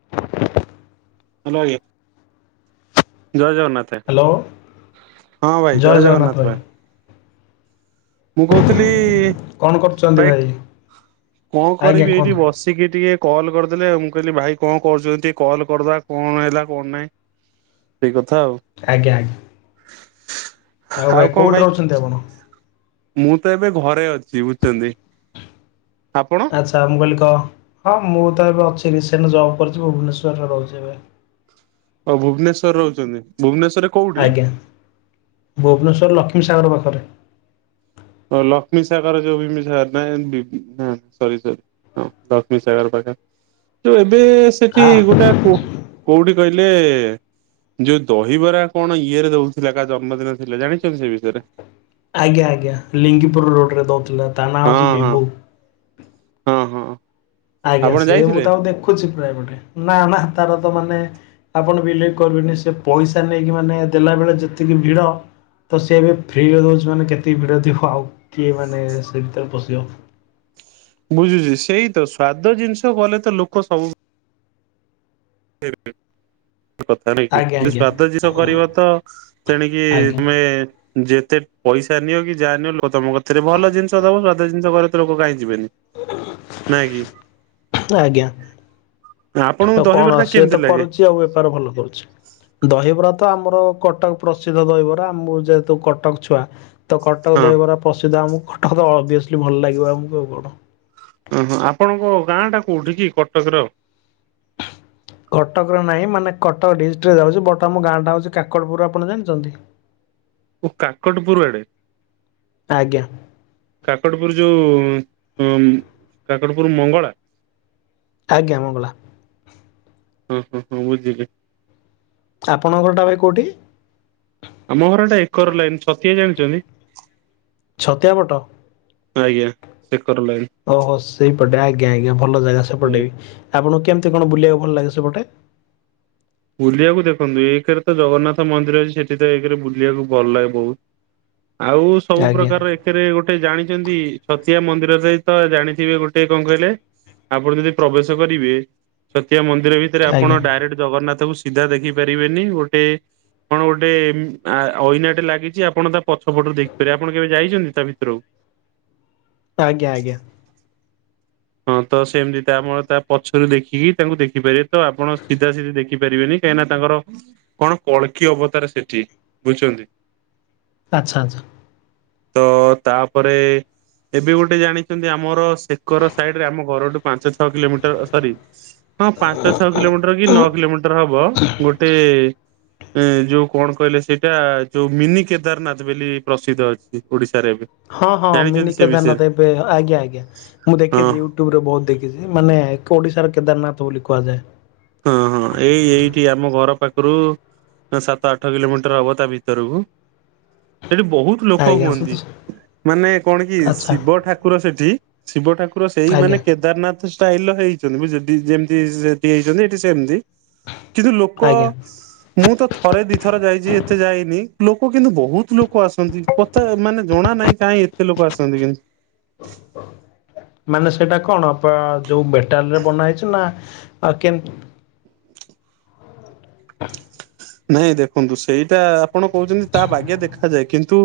[inaudible] Hello ଆଜ୍ଞା ଜୟ Jagannath. Hello ହଁ ଭାଇ ଜୟ ଜଗନ୍ନାଥ ଭାଇ। ମୁଁ କହୁଥିଲି କଣ କରୁଛନ୍ତି ଭାଇ କଣ ଆଜ୍ଞା କରିବି ଏଇଠି କୁହନ୍ତୁ ବସ୍ ଟିକିଏ ଟିକେ କଲ୍ କରିଦେଲି ଆଉ ମୁଁ କହିଲି ଭାଇ କଣ କରୁଛନ୍ତି କଲ୍ କରିଦେବା। କଣ ହେଲା କଣ ନାହିଁ ସେଇ କଥା ଆଉ। ଆଜ୍ଞା ଆଜ୍ଞା। ଆଉ କଣ କେଉଁଠି ଭାଇ ରହୁଛନ୍ତି ଆପଣ ମୁଁ ତ ଏବେ ଘରେ ଅଛି ବୁଝୁଛନ୍ତି। ଆପଣ? ଆଚ୍ଛା ମୁଁ କହିଲି କ ହଁ ମୁଁ ତ ଏବେ ଅଛି ରିସେଣ୍ଟ ଜବ୍ କରୁଛି ଭୁବନେଶ୍ୱରରେ ରହୁଛି ଏବେ। ହଉ ଭୁବନେଶ୍ଵରରେ ରହୁଛନ୍ତି ଭୁବନେଶ୍ୱରରେ ଆଜ୍ଞା ଭୁବନେଶ୍ୱର ଲକ୍ଷ୍ମୀ ସାଗର ପାଖରେ। ଲକ୍ଷ୍ମୀ ସାଗର ଯୋଉ ବିମ୍ବି ସାଗର ନାଇ ବି ନା ସରି ସରି ହଁ ଲକ୍ଷ୍ମୀ ସାଗର ପାଖେ ଯୋଉ ଏବେ ସେଠି ଆ ଗୋଟା କୁ କୋଉଠି କହିଲେ ଯୋଉ ଦହିବରା କଣ ଇଏରେ ଦଉଥିଲା କା ଜନ୍ମଦିନ ଥିଲା ଜାଣିଛନ୍ତି ସେ ବିଷୟରେ ଆଜ୍ଞା ଆଜ୍ଞା ଲିଙ୍ଗିପୁର ରୋଡ଼ରେ ଦେଉଥିଲା ତା ନାଁ ହଁ ହେଉଛି ହଁ ବିଭୁ। ହଁ ହଁ। ଆଜ୍ଞା ଆପଣ ସେ ମୁଁ ଯାଇଥିଲେ? ତାକୁ ଆଉ ଦେଖୁଛି ପ୍ରାୟପଟେ ନା ନା ତାର ତ ମାନେ ଆପଣ ବିଲିଭି କରିବେନି ସେ ପଇସା ନେଇକି ମାନେ ଦେଲାବେଳେ ଯେତିକି ଭିଡ ତ ସିଏ ଏବେ ଫ୍ରିରେ ଦେଉଛି ମାନେ କେତିକି ଭିଡ଼ ଥିବ ଆଉ କିଏ ମାନେ ସେ ଭିତରେ ପଶିବ। ବୁଝୁଛି ସେଇ ତ ସ୍ଵାଦ ଜିନିଷ କଲେ ତ ଲୋକ ସବୁ ସେ [inaudible] [unintelligible] ଆଜ୍ଞା ଆଜ୍ଞା ସ୍ଵାଦ ଜିନଷ କରବ ତ ତେଣିକି ଆଜ୍ଞା ତମେ ଯେତେ ପଇସା ନିଅ କି ଯାହା ନିଅ ଲୋକ ତମ କତିରେ ଭଲ ଜିନିଷ ଦବ ସଧା ଜିନିଷ ଘରେ ତ ଲୋକ କାହିଁ ଯିବେନି। ନା କି ଆଜ୍ଞା। ଆପଣଙ୍କୁ ଦହିବର ଟା ସିଏ ତ କରୁଛି ଆଉ ବେପାର ଭଲ କରୁଛି। ଦହିବରା ତ ଆମର କଟକ ପ୍ରସିଦ୍ଧ ଦହିବରା ଆମକୁ ଯେହେତୁ କଟକ ଛୁଆ। ତ କଟକ ହଁ ଦହିବରା ପ୍ରସିଦ୍ଧ ଆମକୁ କଟକ ଅଭିଅସଲି ଭଲ ଲାଗିବ ଆମକୁ ଆଉ କଣ। ଓହୋ ଆପଣଙ୍କ ଗାଁ ଟା କୋଉଠି କି କଟକର? କଟକର ନାହିଁ ମାନେ କଟକ ଡିଷ୍ଟ୍ରିକ୍ଟରେ ଯାଉଛି ବଟ ଆମ ଗାଁଟା ହେଉଛି କାକଡ଼ପୁରରୁ ଆପଣ ଜାଣିଛନ୍ତି। ଓ କାକଟପୁର ଆଡେ ଆଜ୍ଞା। କାକଟପୁର ଯୋଉ କାକଟପୁର ମଙ୍ଗଳା ଆଜ୍ଞା ମଙ୍ଗଲା। ହଁ ହଁ ହଁ ବୁଝିଲେ। ଆପଣଙ୍କରଟା ଭାଇ କେଉଁଠି? ଆମ ଘରଟା ଏକର ଲାଇନ୍ ସତିଆ ଜାଣିଛନ୍ତି। ଛତିଆପଟ ଆଜ୍ଞା ସେ କର ଲି ଓହୋ ସେଇପଟେ ଆଜ୍ଞା ଆଜ୍ଞା ଭଲ ଜାଗା ସେପଟେ ଆଜ୍ଞା। ବି ଆପଣଙ୍କୁ କେମିତି କଣ ବୁଲିବାକୁ ଭଲ ଲାଗେ ସେପଟେ ବୁଲିବାକୁ ଦେଖନ୍ତୁ ଏଇରେ ତ ଜଗନ୍ନାଥ ମନ୍ଦିର ଅଛି ସେଠି ତ ଏଇରେ ବୁଲିବାକୁ ଭଲ ଲାଗେ ବହୁତ ଆଉ ସବୁ ଆଜ୍ଞା ପ୍ରକାର ସେଥିରେ ଗୋଟେ ଜାଣିଛନ୍ତି ସଛତିଆ ମନ୍ଦିରରେ ତ ଜାଣିଥିବେ ଗୋଟେ କଣ କହିଲେ। ଆପଣ ଯଦି ପ୍ରବେଶ କରିବେ ଛତିଆ ମନ୍ଦିର ଭିତରେ ଆପଣ ଆଜ୍ଞା ଡାଇରେକ୍ଟ ଜଗନ୍ନାଥ ତାକୁ ସିଧା ଦେଖି ପାରିବେନି ଗୋଟେ କଣ ଗୋଟେ ଇନାଟେ ଲାଗିଛି ଆପଣ ତା ପଛ ପଟରୁ ଦେଖିପାରେ ଆପଣ କେବେ ଯାଇଛନ୍ତି ତା ଭିତରୁକୁ ଆଜ୍ଞା ଆଜ୍ଞା। ହଁ ତ ସେମିତି ତାମଳ ତା ପଛରୁ ଦେଖିକି ତାଙ୍କୁ ଦେଖିପାରିବେ ତ ଆପଣ ସିଧା ସିଧା ଦେଖିପାରିବେନି। କହିଁନା ତାଙ୍କର କଣ କଳଖି ଅବତାରେ ସେଠି ବୁଝିଛନ୍ତି। ପାଚଛ ହଜ ତ ତାପରେ ଏବେ ଗୋଟେ ଜାଣିଛନ୍ତି ଆମର ଶେକର ସ ଆମ ଘରଠୁ ପାଞ୍ଚ ଛଅ କିଲୋମିଟର ସରି ହଁ ପାଞ୍ଚ ଛଅ କିଲୋମିଟର କି ନଅ କିଲୋମିଟର ହବ ଗୋଟେ ଏ ଯୋଉ କଣ କହିଲେ ସେଇଟା ଯୋଉ ମିନି କେଦାରନାଥ ବୋଲି ପ୍ରସିଦ୍ଧ ଅଛି ଓଡିଶାରେ ଏବେ ହଁ ହଁ ଜାଣିଛନ୍ତି ମିନି ସେ କେ ଧ ବିଷୟରେ ଆଜ୍ଞା ଆଜ୍ଞା ମୁଁ ହଁ ଦେଖିଛି ୟୁଟ୍ୟୁବ ରେ ବହୁତ ଦେଖିଛି ମାନେ ଓଡିଶାର କେଦାରନାଥ ବୋଲି କହାଯାଏ। ହଁ ହଁ ଏଇ ଏଇଠି ଆମ ଘର ପାଖରୁ ସାତ ଆଠ କିଲୋମିଟର ହବ ତା ଭିତରକୁ ସେଠି ବହୁତ ଲୋକ ଆଜ୍ଞା ହୁଅନ୍ତି ମାନେ କଣ କି ଆଚ୍ଛା ଶିବ ଠାକୁର ସେଠି ଶିବ ଠାକୁର ସେଇ ଆଜ୍ଞା ମାନେ କେଦାରନାଥ ଷ୍ଟାଇଲ ର ହେଇଛନ୍ତି ସେଠି ଯେମିତି ସେଠି ହେଇଛନ୍ତି। ସେମତି କିନ୍ତୁ ଲୋକ ଆଜ୍ଞା। ମୁଁ ତ ଥରେ ଦିଥରେ ଯାଇଛି ଏତେ ଯାଇନି ଲୋକ କିନ୍ତୁ ବହୁତ ଲୋକ ଆସନ୍ତି ତ ମାନେ ଜଣା ନାହିଁ କାହିଁ ଏତେ ଲୋକ ଆସନ୍ତି କିନ୍ତୁ ମାନେ ସେଇଟା କଣ ଯୋଉ ବେଟାଲରେ ବନା ହେଇଛି ନା କେ ନାଇଁ ଦେଖନ୍ତୁ ସେଇଟା ଆପଣ କହୁଛନ୍ତି ତା ବାଗେ ଦେଖାଯାଏ କିନ୍ତୁ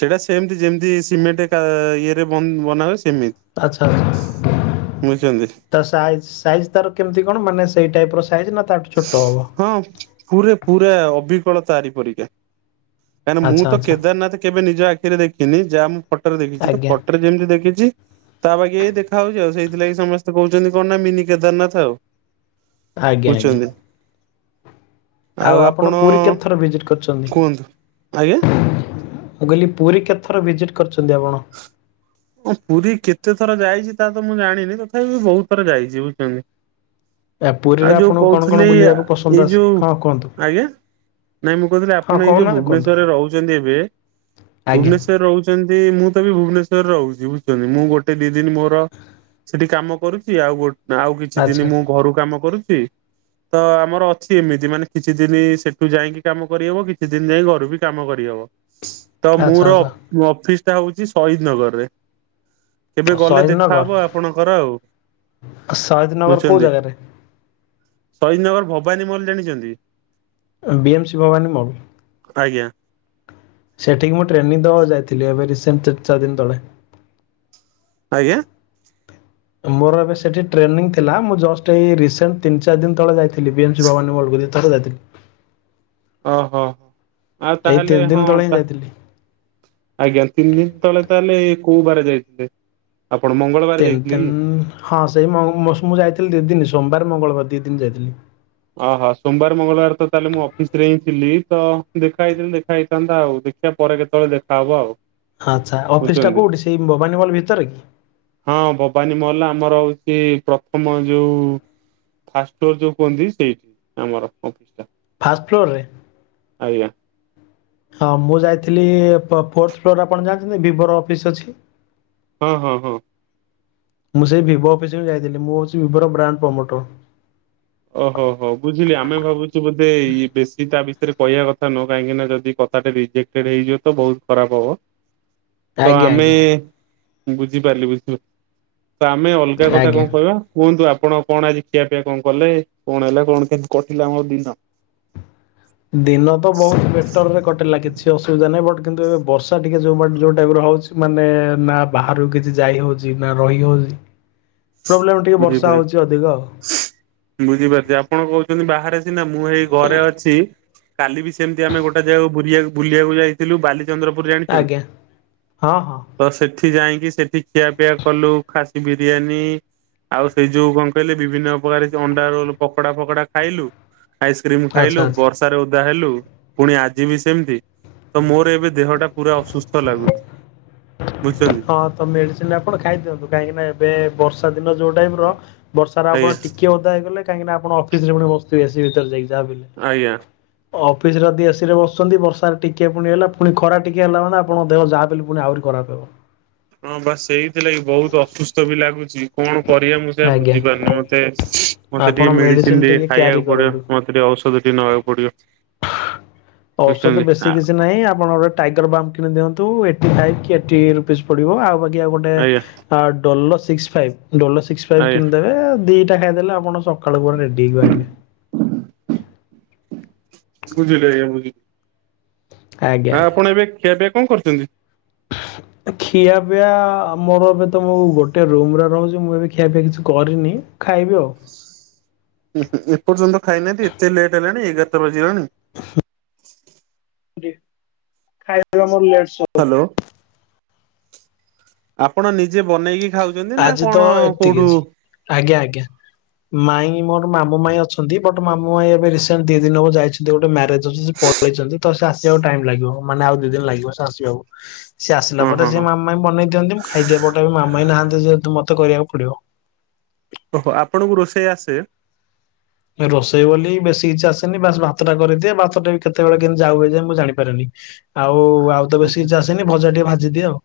ସେଇଟା ସେମିତି ଯେମିତି ସିମେଣ୍ଟ ଇଏରେ ବନାବେ ସେମିତି ଆଚ୍ଛା ଆଚ୍ଛା ବୁଝୁଛନ୍ତି ତ ସାଇଜ୍ ସାଇଜ୍ ତାର କେମିତି କଣ ମାନେ ସେଇ ଟାଇପ ର ସାଇଜ୍ ନା ତ ହଁ ପୁରା ପୁରା ଅବିକଳ ତାରିପରିକା କାହିଁକନା ଆଚ୍ଛା ମୁଁ ତ ଆଚ୍ଛା କେଦାରନାଥ କେବେ ନିଜ ଆଖିରେ ଦେଖିନି ଯାହା ମୁଁ ଫଟୋରେ ଦେଖିଛି ଆଜ୍ଞା ଫଟୋରେ ଯେମିତି ଦେଖିଛି ତା ପାଖେଇ ଦେଖାହାଉଉଛି ଆଉ ସେଇଥିଲାଗି ସମସ୍ତେ କହୁଛନ୍ତି କଣ ନା ମିନି କେଦାରନାଥ ଆଉ ଆଜ୍ଞା ଆଜ୍ଞା। ବୁଝୁଛନ୍ତି ଆଉ ଆପଣ ପୁରୀ କେତେ ଥର ଭିଜିଟ୍ କରିଛନ୍ତି କୁହନ୍ତୁ ଆଜ୍ଞା ମୁଁ କହିଲି ପୁରୀ କେତଥର ଭିଜିଟ୍ କରିଛନ୍ତି ଆପଣ ଓଁ ପୁରୀ କେତେ ଥର ଯାଇଛି ତା ତ ମୁଁ ଜାଣିନି ତଥାପି ବି ବହୁତ ଥର ଯାଇଛି ବୁଝିଛନ୍ତି ଆ ପୁରୀରେ ଆଉ ଯୋଉ ଆପଣଙ୍କୁ କଣ କଣ କହୁଥିଲି ବୁଲିବାକୁ ପସନ୍ଦ ଏଇ ଆସେ? ଯୋଉ ହଁ କୁହନ୍ତୁ। ଆଜ୍ଞା ନାଇଁ ମୁଁ କହୁଥିଲି ହଁ ଆପଣ ଏଇ ଯୋଉ କହୁନାହାନ୍ତି କୁହନ୍ତୁ ଭୁବନେଶ୍ଵରରେ ରହୁଛନ୍ତି ଏବେ ଆଜ୍ଞା ଭୁବନେଶ୍୍ୱର ରହୁ [unintelligible] ମୁଁ ତ ବିି ଭୁବନେଶ୍ୱର୍ ରହୁଛି ବୁଝୁଛନ୍ତି ମୁଁ ଗୋଟେ ଦି ଦିନ ମୋର ସେଠି କାମ କରୁଛି ଆଉ ଗୋ ନା ଆଉ କିଛି ଆଚ୍ଛା ଦିନ ମୁଁ ଘରୁ କାମ କରୁଛି। ତ ଆମର ଅଛି ଏମିତି ମାନେ କିଛି ଦିନ ସେଠୁ ଯାଇକି କାମ କରିହବ କିଛି ଦିନ ଯାଇ ଘରୁ ବି କାମ କରିହବ। [inaudible] ତ ମୁଁର ଆଚ୍ଛା। ଅଫିସ ଟା ହଉଛି ସହିଦ ନଗରରେ। କେବେ ଓ, ଗଲେ ଶହୀଦନଗର ଦେଖାହବ ଆପଣଙ୍କର ଆଉ ଶହୀଦନଗର କୋଉ ବୁଝଚନ୍ତି ଜାଗାରେ? ସହୀଦନଗର ଭବାନୀ ମଲ୍ ଜାଣିଛନ୍ତି? ବି ଏମ୍ ଶି ଭବାନୀ ମଲ୍। ଆଜ୍ଞା। ସେଠିକି ମୁଁ ଟ୍ରେନିଂ ଦେବାକୁ ଯାଇଥିଲି ଏବେ ରିସେଣ୍ଟ ତିନି ଚାରି ଦିନ ତଳେ। ଆଜ୍ଞା? ମୋର ଏବେ ସେଠି ଟ୍ରେନିଂ ଥିଲା ମୁଁ ଜଷ୍ଟ ଏଇ ରିସେଣ୍ଟ ତିନ ଚାରି ଦିନ ତଳେ ଯାଇଥିଲି ବି ଏ ଏମ୍ ଶି ଭବାନୀ ମଲ୍ [inaudible] ଓହୋ ଆଉ ଏଇ ତିନି ତାହେଲେ ଦିନ ହଁ ତଳେ ହିଁ ତାକୁ ଯାଇଥିଲି। ଆଜ୍ଞା ତିନି ଦିନ ତଳେ ତାହେଲେ କୋଉ ବାର ଯାଇଥିଲେ ଆପଣ ମ ତିନି ତିନ ହଁ ସେଇ ମୁଁ ଯାଇଥିଲି ଦି ଦିନ ସୋମବାର ମଙ୍ଗଳବାର ଦିଇ ଦିନ ଯାଇଥିଲି। ଓହୋ ସୋମବାର ମଙ୍ଗଳବାର ତ ତାହେଲେ ମୁଁ ଅଫିସ ରେ ହିଁ ଥିଲି ତ ଦେଖା ହେଇଥିଲି ଦେଖା ହେଇଥାନ୍ତା ଆଉ ଦେ ଦେଖିଆ ପରେ କେତେବେଳେ ଦେଖା ହବ ଆଉ ଆଚ୍ଛା ଅଫିସ୍ ଟା ବୁଝୁଛନ୍ତି କୋଉଁଠି ସେଇ ଭବାନୀ ମଲ୍ ଭିତରେ କି? ହଁ ଭବାନୀ ମହଲ ଆମର ହଉଛି ପ୍ରଥମ ଯୋଉ ଫାର୍ଷ୍ଟ ଫ୍ଲୋର ଯୋଉ କୁହନ୍ତି ସେଇଠି ଆମର ଅଫିସ ଟା। ଫାଷ୍ଟ ଫ୍ଲୋରରେ ଆଜ୍ଞା ହଁ ମୁଁ ଯାଇଥିଲି ଫୋର୍ଥ ଫ୍ଲୋରରେ ଆପଣ ଜାଣିଛନ୍ତି ଭିବୋ ର ଅଫିସ୍ ଅଛି। ହଁ ହଁ ହଁ ମୁଁ ସେଇ ଭିବୋ ଅଫିସକୁ ଯାଇଥିଲି ମୁଁ ହେଉଛି ଭିିବୋର ବ୍ରାଣ୍ଡ ପ୍ରମୋଟର। ଓହୋ ହୋ ବୁଝିଲି ଆମେ ଭାବୁଛୁ ବୋଧେ ବେଶୀ ତା ବିଷୟରେ କହିବା କଥା ନୁହଁ କାହିଁକିନା ଯଦି କଥାଟା ରିଜେକ୍ଟ ହେଇଯିବ ତ ବହୁତ ଖରାପ ହବ। [inaudible] ତ ଆଜ୍ଞା ଆମେ ଆଜ୍ଞା ବୁଝିପାରିଲି ବୁଝିପ ତ ଆମେ ଅଲଗା କଥା ଆଜ୍ଞା। କଣ କହିବା କୁହନ୍ତୁ ଆପଣ କଣ ଆଜି ଖିଆ ପିଆ କଣ କଲେ କଣ ହେଲା କଣ କେମତି କଟିଲା ଆମର ଦିନ? ଦିନ ତ ବହୁତ ବେଟର ରେ କଟିଲା କିଛି ଅସୁବିଧା ନାହିଁ ବଟ୍ କିନ୍ତୁ ଏବେ ବର୍ଷା ଟିକେ ଯୋଉ ଯୋଉ ଟାଇପ ର ହଉଛି ମାନେ ନା ବାହାରୁ କିଛି ଯାଇ ହଉଛି ନା ରହି ହଉଛି। ପ୍ରୋବ୍ଲେମ ଟିକେ ବର୍ଷା ବୁଝିପାରୁ ହଉଛି ଅଧିକ ଆଉ ବୁଝିପାରୁଛି ଆପଣ କହୁଛନ୍ତି ବାହାରେ ସିନା ମୁଁ ହେଇ ଘରେ ଅଛି। କାଲି ବି ସେମିତି ଆମେ ଗୋଟେ ଯେଗାକୁ ବୁଲିବାକୁ ବୁଲିବାକୁ ଯାଇଥିଲୁ ବାଲି ଚନ୍ଦ୍ରପୁର ଜାଣିଛନ୍ତି? ଆଜ୍ଞା ହଁ ହଁ ତ ସେଠି ଯାଇକି ସେଠି ଖିଆ ପିଆ କଲୁ ଖାସି ବିରିୟାନୀ ଆଉ ସେଇ ଯୋଉ କଣ କହିଲେ ବିଭିନ୍ନ ପ୍ରକାର ଅଣ୍ଡା ରୋଲ ପକଡା ଫକଡା ଖାଇଲୁ ଆଇସ୍କ୍ରିମ ଆଚ୍ଛା ଖାଇଲୁ ଆଚ୍ଛା ବର୍ଷାରେ ଓଦା ହେଲୁ ପୁଣି ଆଜିିବ ସେମିତି ତ ମୋର ଏବେ ଦେହଟା ପୁରା ଅସୁସ୍ଥ ଲାଗୁଛି? ବୁଝୁଛନ୍ତି ହଁ ତ ମେଡିସିନ ଆପଣ ଖାଇଦିଅନ୍ତୁ କାହିଁକି ନା ଏବେ ବର୍ଷା ଦିନ ଯୋଉ ଟାଇପ ର ବର୍ଷା ର ଆଜ୍ଞା ଆପଣ ଟିକେ ଓଦା ହେଇଗଲେ କାହିଁକି ନା ଆପଣ ଅଫିସରେ ପୁଣି ବସୁଥିବେ ଏସି ଭିତରେ ଯାହାବି ହେଲେ! ଆଜ୍ଞା ଅଫିସରେ ଯଦି ଏସି ରେ ବସୁଛନ୍ତି ବର୍ଷା ଟିକେ ପୁଣି ହେଲା ପୁଣି ଖରା ଟିକେ ହେଲା ମାନ ଆପଣଙ୍କ ଦେହ ଯାହାବି ହେଲେ ପୁଣି ଆହୁରି ଖରାପ ହବ ହଁ ବାସ ସେଇଥିଲାଗି ବହୁତ ଅସୁସ୍ଥ ବି ଲାଗୁଛି କଣ କରିବା ମୁଁ ସେୟା ଆଜ୍ଞା ବୁଝିପାରୁନି ମତେ ମତେ ମତେ ଆପଣ ଟିକେ ମେଡିସିନ ଟିକେ କ୍ୟାରି ଖାଇବାକୁ ପଡିବ କରନ୍ତୁ ମତେ ଟିକେ ଔଷଧ ଟିକେ ନେବାକୁ ପଡିବ ଔଷଧ ବୁଝୁଛନ୍ତି ବେଶୀ କିଛି ନାହିଁ ଆପଣଙ୍କର ଟାଇଗର ବମ୍ କିଣିଦିଅନ୍ତୁ ଏଇଟି ଫାଇଭ୍ କି ଏଇଟି ରୁପିଜ୍ ପଡ଼ିବ ଆଉ ବାକି ଆଉ ଗୋଟେ ଆଜ୍ଞା ଡଲ ସିକସ ଫ ଡଲ ସିକ୍ସ ଫାଇ୍ ଆଜ୍ଞା କିଣିଦେବେ ଦିଟା ଖାଇଦେଲେ ଆପଣ ସ ସକାଳୁ ପୁରା ରେଡି ହେଈକି ବାହାରିବେ। ବଝିଲି ଆଜ୍ଞା ବୁଝିଲି ଆଜ୍ଞା ହଁ ଆଜ୍ଞା ଆପଣ ଏବେ ଖାଇପିଆ କଣ କରିଛନ୍ତି। [inaudible] ଖିଆ ପିଇଆ ମୋର ଏବେ ତ ମୁଁ ଗୋଟେ ରୁମ୍ରେ ରହୁଛି ମୁଁ ଏବେ ଖିଆପିଆ କିଛି କରିନି ଖାଇବି ଆଉ। ଉ ଏପର୍ଯ୍ୟନ୍ତ ଖାଇନାହାନ୍ତି ଏତେ ଲେଟ୍ ହେଲାଣି ଏଗାରଟା ବାଜିଲାଣି ଖାଇବା ମୋର ଲେଟ୍ ସବୁ ହ୍ୟାଲୋ। ଆପଣ ନିଜେ ବନେଇକି ଖାଉଛନ୍ତି ନା ଆଜି ତ କଣ ଏତିକି କୋଉଠୁ ଅଛି ଆଜ୍ଞା ଆଜ୍ଞା। ମାଇଁ ମୋର ମାମୁ ମାଇଁ ଅଛନ୍ତି ବଟ୍ ମାମୁ ମାଇ ଏବେ ରିସେଣ୍ଟ ଦି ଦିନ ହବ ଯାଇଛନ୍ତି ଗୋଟେ ମ୍ୟାରେଜ୍ କୁ ଯଦି ସେ ପଳେଇଛନ୍ତି ତ ସେ ଆସିବାକୁ ଟାଇମ୍ ଲାଗିବ ମାନେ ଆଉ ଦି ଦିନ ଲାଗିବ ସେ ଆସିବାକୁ ସିଏ ଆସିଲା ଓହୋ ପରେ ହଁ ସେ ହଁ ମାମୁଁ ବି ବନେଇ ଦିଅନ୍ତି ମୁଁ ଖାଇଦିଏ ପଟେ ବି ମାମୁଁ ମାଇଁ ନହାନ୍ତି ଯେହେତୁ ମତେ କରିବାକୁ ପଡ଼ିବ। ଓହୋ ଆପଣଙ୍କୁ ରୋଷେଇ ଆସେ। ରୋଷେଇ ବୋଲି ବେଶୀ କିଛି ଆସେନି ବାସ୍ ଭାତ ଟା କରିଦିଏ ଭାତଟା ବି କେତେବେଳେ କେମିତି ଯାଉ ହେଇଯାଏ ଯେ ମୁଁ ଜାଣିପାରିନି। ଆଉ ଆଉ ତ ବେଶୀ କିଛି ଆସେନି ଭଜା ଟିକେ ଭାଜିଦିଏ ଆଉ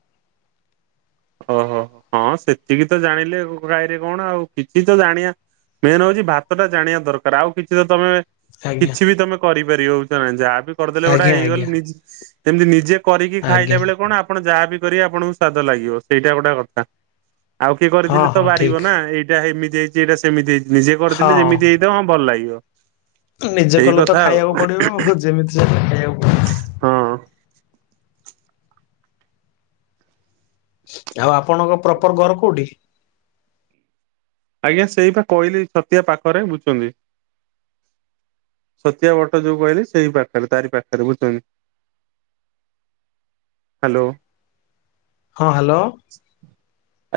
ଓହୋ ହଁ ସେତିକି ତ ଜାଣିଲେ କାହିଁରେ କଣ ଆଉ କିଛି ତ ଜଣିଆ ମେନ୍ ହଉଛି ଭାତ ଟା ଜାଣିବା ଦରକାରେ ଆଉ କିଛି ତ ତମେ ଆଜ୍ଞା କିଛି ବି ତମେ କରିପାରିବ ବୁଝଚନା ଯାହା ବି କରିଦେଲେ ଗୋଟା ଆଜ୍ଞା ଆଜ୍ଞା। ହେଇଗଲେ ଯେମତି ନିଜେ କରିକି ଖାଇଲା ଆଜ୍ଞା ବେଳେ କଣ ଆପଣ ଯାହା ବିି କରିବେ ଆପଣଙ୍କୁ ସ୍ଵାଦ ଲାଗିବ ସେଇଟା ଗୋଟେ କଥା ଆଉ କିଏ ହଁ କରିଥିଲେ ତ ହଁ ବାରିବ ଠିକ ନା ଏଇଟା ଏମିତି ହେଇଛି ଏଇଟା ସେମିତି ହେଇଛି ନିଜେ କରିଥିଲେ ହଁ। ଯେମିତି ହେଇଛି ଦେ ହଁ ଭଲ ଲାଗିବ। ନିଜ ଏଇ କଲେ ତ କଥା ଆଉ ଖାଇବାକୁ ପଡ଼ିବ ଆଉ ଯେମିତି ସେମିତି ଖାଇବାକୁ ପଡ଼ିବ। ହଁ। ଆଉ ଆପଣଙ୍କ ପ୍ରପର୍ ଘର କୋଉଠି? ଆଜ୍ଞା ସେଇ ବା କହିଲି ଛତିଆ ପାଖରେ ବୁଝୁଛନ୍ତି ଛତିଆ ବଟ ଯୋଉ କହିଲେ ସେଇ ପାଖରେ ତାରି ପାଖରେ ବୁଝୁଛନ୍ତି। ହାଲୋ ହଁ ହାଲୋ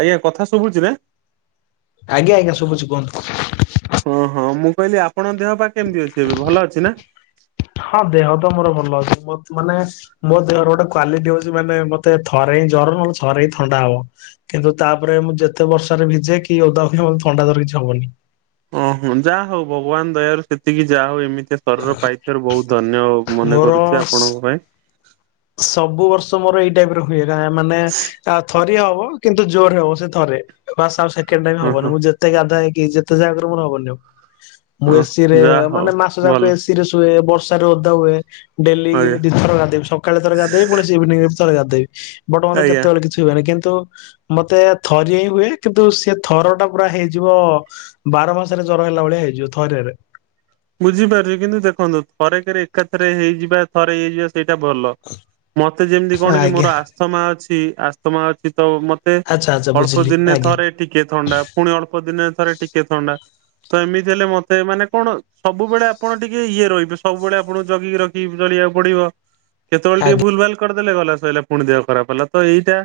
ଆଜ୍ଞା କଥା ଶୁଭୁଛି ନା ଆଜ୍ଞା ଆଜ୍ଞା ଶୁଭୁଛି କୁହନ୍ତୁ ହଁ ହଁ ମୁଁ କହିଲି ଆପଣଙ୍କ ଦେହ ପା କେମିତି ଅଛି ଏବେ ଭଲ ଅଛି ନା? ହଁ ଦେହ ତ ମୋର ଭଲ ଅଛି ମୋ ମାନେ ମୋ ଦେହର ଗୋଟେ କ୍ୱାଲିଟି ହଉଛି ମାନେ ମତେ ଥରେ ହିଁ ଜର ନହେଲେ ଥରେ ହିଁ ଥଣ୍ଡା ହବ। କିନ୍ତୁ ତାପରେ ମୁଁ ଯେତେ ବର୍ଷାରେ ଭିଜେ କି ଓଦା ହୁଏ ମତେ ଥଣ୍ଡା ଜର କିଛି ହବନି। ଓହଁ ଯାହା ହଉ ଭଗବାନ ଦୟାରୁ ସେତିକି ଯାହା ହଉ ଏମିତିଆ ଶରୀର ପାଇଥିବାରୁ ବହୁତ୍ ଧନ୍ୟ ହଉ। ମନେ ମୋର କରୁଛି ଆପଣଙ୍କ ପାଇଁ। ସବୁ ବର୍ଷ ମୋର ଏଇ ଟାଇପ୍ ରେ ହୁଏ ଗା ମାନେ ଥ ଥରେ ହବ କିନ୍ତୁ ଜୋର ହବ ସେ ଥରେ ଆ ସେଣ୍ଡ ଟାଇ ହଁ ହବନି ହଁ ମୁଁ ଯେ ଏତେ ଗାଧା ହେଇକି ଯେତେ ଜାଗାରେ ମୋର ହବନି ଆଉ ମୁଁ ହଁ ଏସିରେ ଯାହା ହଉ ମାନେ ମାସ ଯାକ ଭଲ ଏସି ରେ ଶୁଏ ବର୍ଷାରେ ଓଦା ହୁଏ ଡେଲି ଆଜ୍ଞା ଏମିତି ଦିଥର ଗାଧେଇ ବି ସକା କାଳେ ଥରେ ଗାଧେଇବି ଇଭିନିରେ ଥରେ ଗାଧେଇବି ବଟ୍ ମତେ ଆଜ୍ଞା କେତେବେଳେ କିଛି ହୁଏନି କିନ୍ତୁ ମତେ ଥରିଏ ହିଁ ହୁଏ କିନ୍ତୁ ସେ ଥର ଟା ପୁରା ହେଇଯିବ। ବାର ମାସରେ ଜ୍ୱର ହେଲା ଭଳିଆ ହେଇଯିବ ଥରିଆରେ ବୁଝିପାରୁଛ କିନ୍ତୁ ଦେଖନ୍ତୁ ଥରେ କେରେ ଏକାଥରେ ହେଇଯିବା ଥରେ ହେଇଯିବା ସେଇଟା ଭଲ। ମତେ ଯେମିତି କଣ କି ଆଜ୍ଞା ମୋର ଆସ୍ଥମା ଅଛି ଆସ୍ଥମା ଅଛି ତ ମତେ ଆଚ୍ଛା ଆଚ୍ଛା ଅଳ୍ପ ବୁଝିଲି ଦିନେ ଆଜ୍ଞା। ଥରେ ଟିକିଏ ଥଣ୍ଡା। ପୁଣି ଅଳ୍ପ ଦିନ ଥରେ ଟିକେ ଥଣ୍ଡା ତ ଏମିତି ହେଲେ ମତେ ମାନେ କଣ। ସବୁବେଳେ ଆପଣ ଟିକେ ଇଏ ରହିବେ ସବୁବେଳେ ଆପଣଙ୍କୁ ଜଗିକି ରଖିକି ଜଳିବାକୁ ପଡିବ। କେତେବେଳେ ଟେ ଆଜ୍ଞା ଭଲ ଭଲ୍ ଦେଲେ ଗଲା ସୋଇଲା ପୁଣି ଦେହ ଖରାପ ହେଲା ତ ଏଇଟା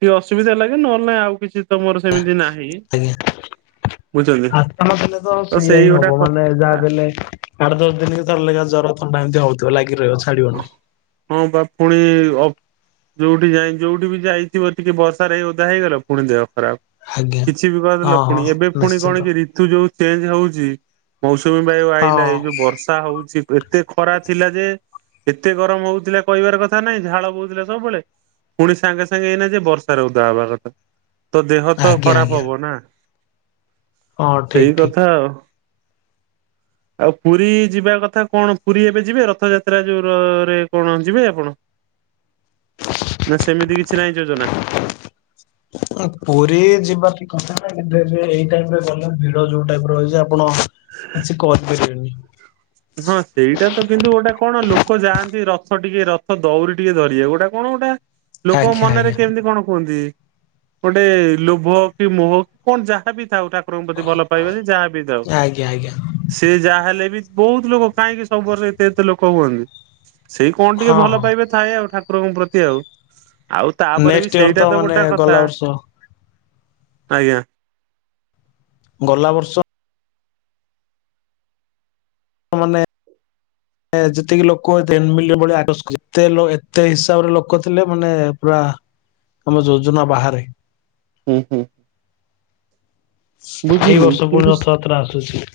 ଟିକେ ଅସୁବିଧା ହେଲା କି ନହେଲେହିଁ ଆଉ କିଛି ତ ମୋର ୍ଞା ସେମିତି ନାହିଁ ଆଜ୍ଞା। ବୁଝୁଛନ୍ତି ଆସ ମାସ ହେଲେ ତ ସେଇଆା ସେଇ ହିଁ ଗୋଟା ହବ କ ମାନେ ଯାହା ବେଲେ ଆଠ ଦଶ ଦିନ ଥର ଲଗା ଜର ଥଣ୍ଡାମିତି ହଉଛି। ଲାଗି ରହିବ ଛାଡ଼ିବନ। ହଁ ବା ପୁଣି ଅ ଯୋଉଠି ଯାଇ ଯୋଉଠି ବି ଯାଇଥିବ ଟିକେ ବର୍ଷାରେଇ ଓଧା ହେଇଗଲା ପୁଣି ଦେହ ଖରାପ ଆଜ୍ଞା। କିଛି ବି ହଁ କହିଦେଥିଲା ହଁ ପୁଣି ଏବେ ପୁଣି ନିଶ୍ଚିନ୍ତ କଣ କି ୁ ଯୋଉ ଚେଞ୍ଜ ହଉଛି ମୌସୁମୀ ବାୟୁ ଆଇଲାା ଏଇ ହଁ ଯୋଉ ବର୍ଷା ହଉଛି। ଏତେ ଖରା ଥିଲା ଯେ ଏତେ ଗରମ ହଉଥିଲା କହିବାର କଥା ନାଇଁ ଝାଳ ବୋଉଥିଲା ସବୁବେଳେ ପୁଣି ସାଙ୍ଗେ ସାଙ୍ଗେ ଏଇନା ଯେ ବର୍ଷାରେ ଉଦା ହବା କଥା ତ ଦେହ ତ ଆଜ୍ଞା ଖରାପ ଆଜ୍ଞା। ହବ ନା ହଁ ଠିକ ସେଇ କଥା ଠିକ ଆଉ ଆଉ ପୁରୀ ଯିବା କଥା କଣ ପୁରୀ ଏବେ ଯିବେ ରଥଯାତ୍ରା ୍ରରେ କଣ ଯିବେ ଆପଣ ନା ସେମିତି କିଛି ନାହିଁ ଯୋଜନା। ପୁରୀ ଯିବା ଟ କଥା ନା କିନ୍ତୁ ଏଇ ଟାଇପ ରେ ଗଲେ ଭିଡ ଯୋଉ ଟାଇପ ରଛି। ଆପଣ କିଛି କରିପାରିବେନି। ହଁ ସେଇଟା ତ କିନ୍ତୁ ଗୋଟେ କଣ ଲୋକ ଯାଆନ୍ତି ରଥ ଟିକେ ରଥ ଦଉରି ଟିକେ ଧରିିବା ଗୋଟା କଣ ଗୋଟେ ଲୋକଙ୍କ ଆଜ୍ଞା ମନରେ ଆଜ୍ଞା କେମିତି କଣ କୁହନ୍ତି। ଗୋଟେ ଲୋଭ କି ମୁହ କି କଣ ଯାହା ବିି ଥାଉ ତା ପଙ୍କ ପ୍ରତି ଭଲ ପାଇବନି ଯାହା ବି ଯଉ ଆଜ୍ଞା ଆଜ୍ଞା ସି ଯାହା ହେଲେ ବି ବହୁତ ଲୋକ କାହିଁକି ସବୁ ବରରେ ଏତେ ଏତେ ଲୋକ ହୁଅନ୍ତି ସେଇ କଣ ଟିକେ ହଁ ଭଲ ହଁ ପାଇବେ। ଥାଏ ଆଉ ଠାକୁରଙ୍କ ପ୍ରତି ଆଉ ଆଉ ତାପରେ ନେକ୍ସଟ ବି ଇୟର ସେଇଟା ତ ମାନେ ଗୋଟା ଗଲା କଥା ବର୍ଷ ଆଜ୍ଞା। ଗଲା ବର୍ଷ ମାନେ ଯେତିକି ଲୋକତେ ଏତେ ହିସାବରେ ଲୋକ ଥିଲେ ମାନେ ପୁରା ଆମ ଯୋଜନା ବାହାରେ ହୁଁ ହୁଁ ଏଇ ବୁଝିଲି ବର୍ଷ ପୁଣି କିନ୍ତୁ ରଥଯାତ୍ରା ଆସୁଛି।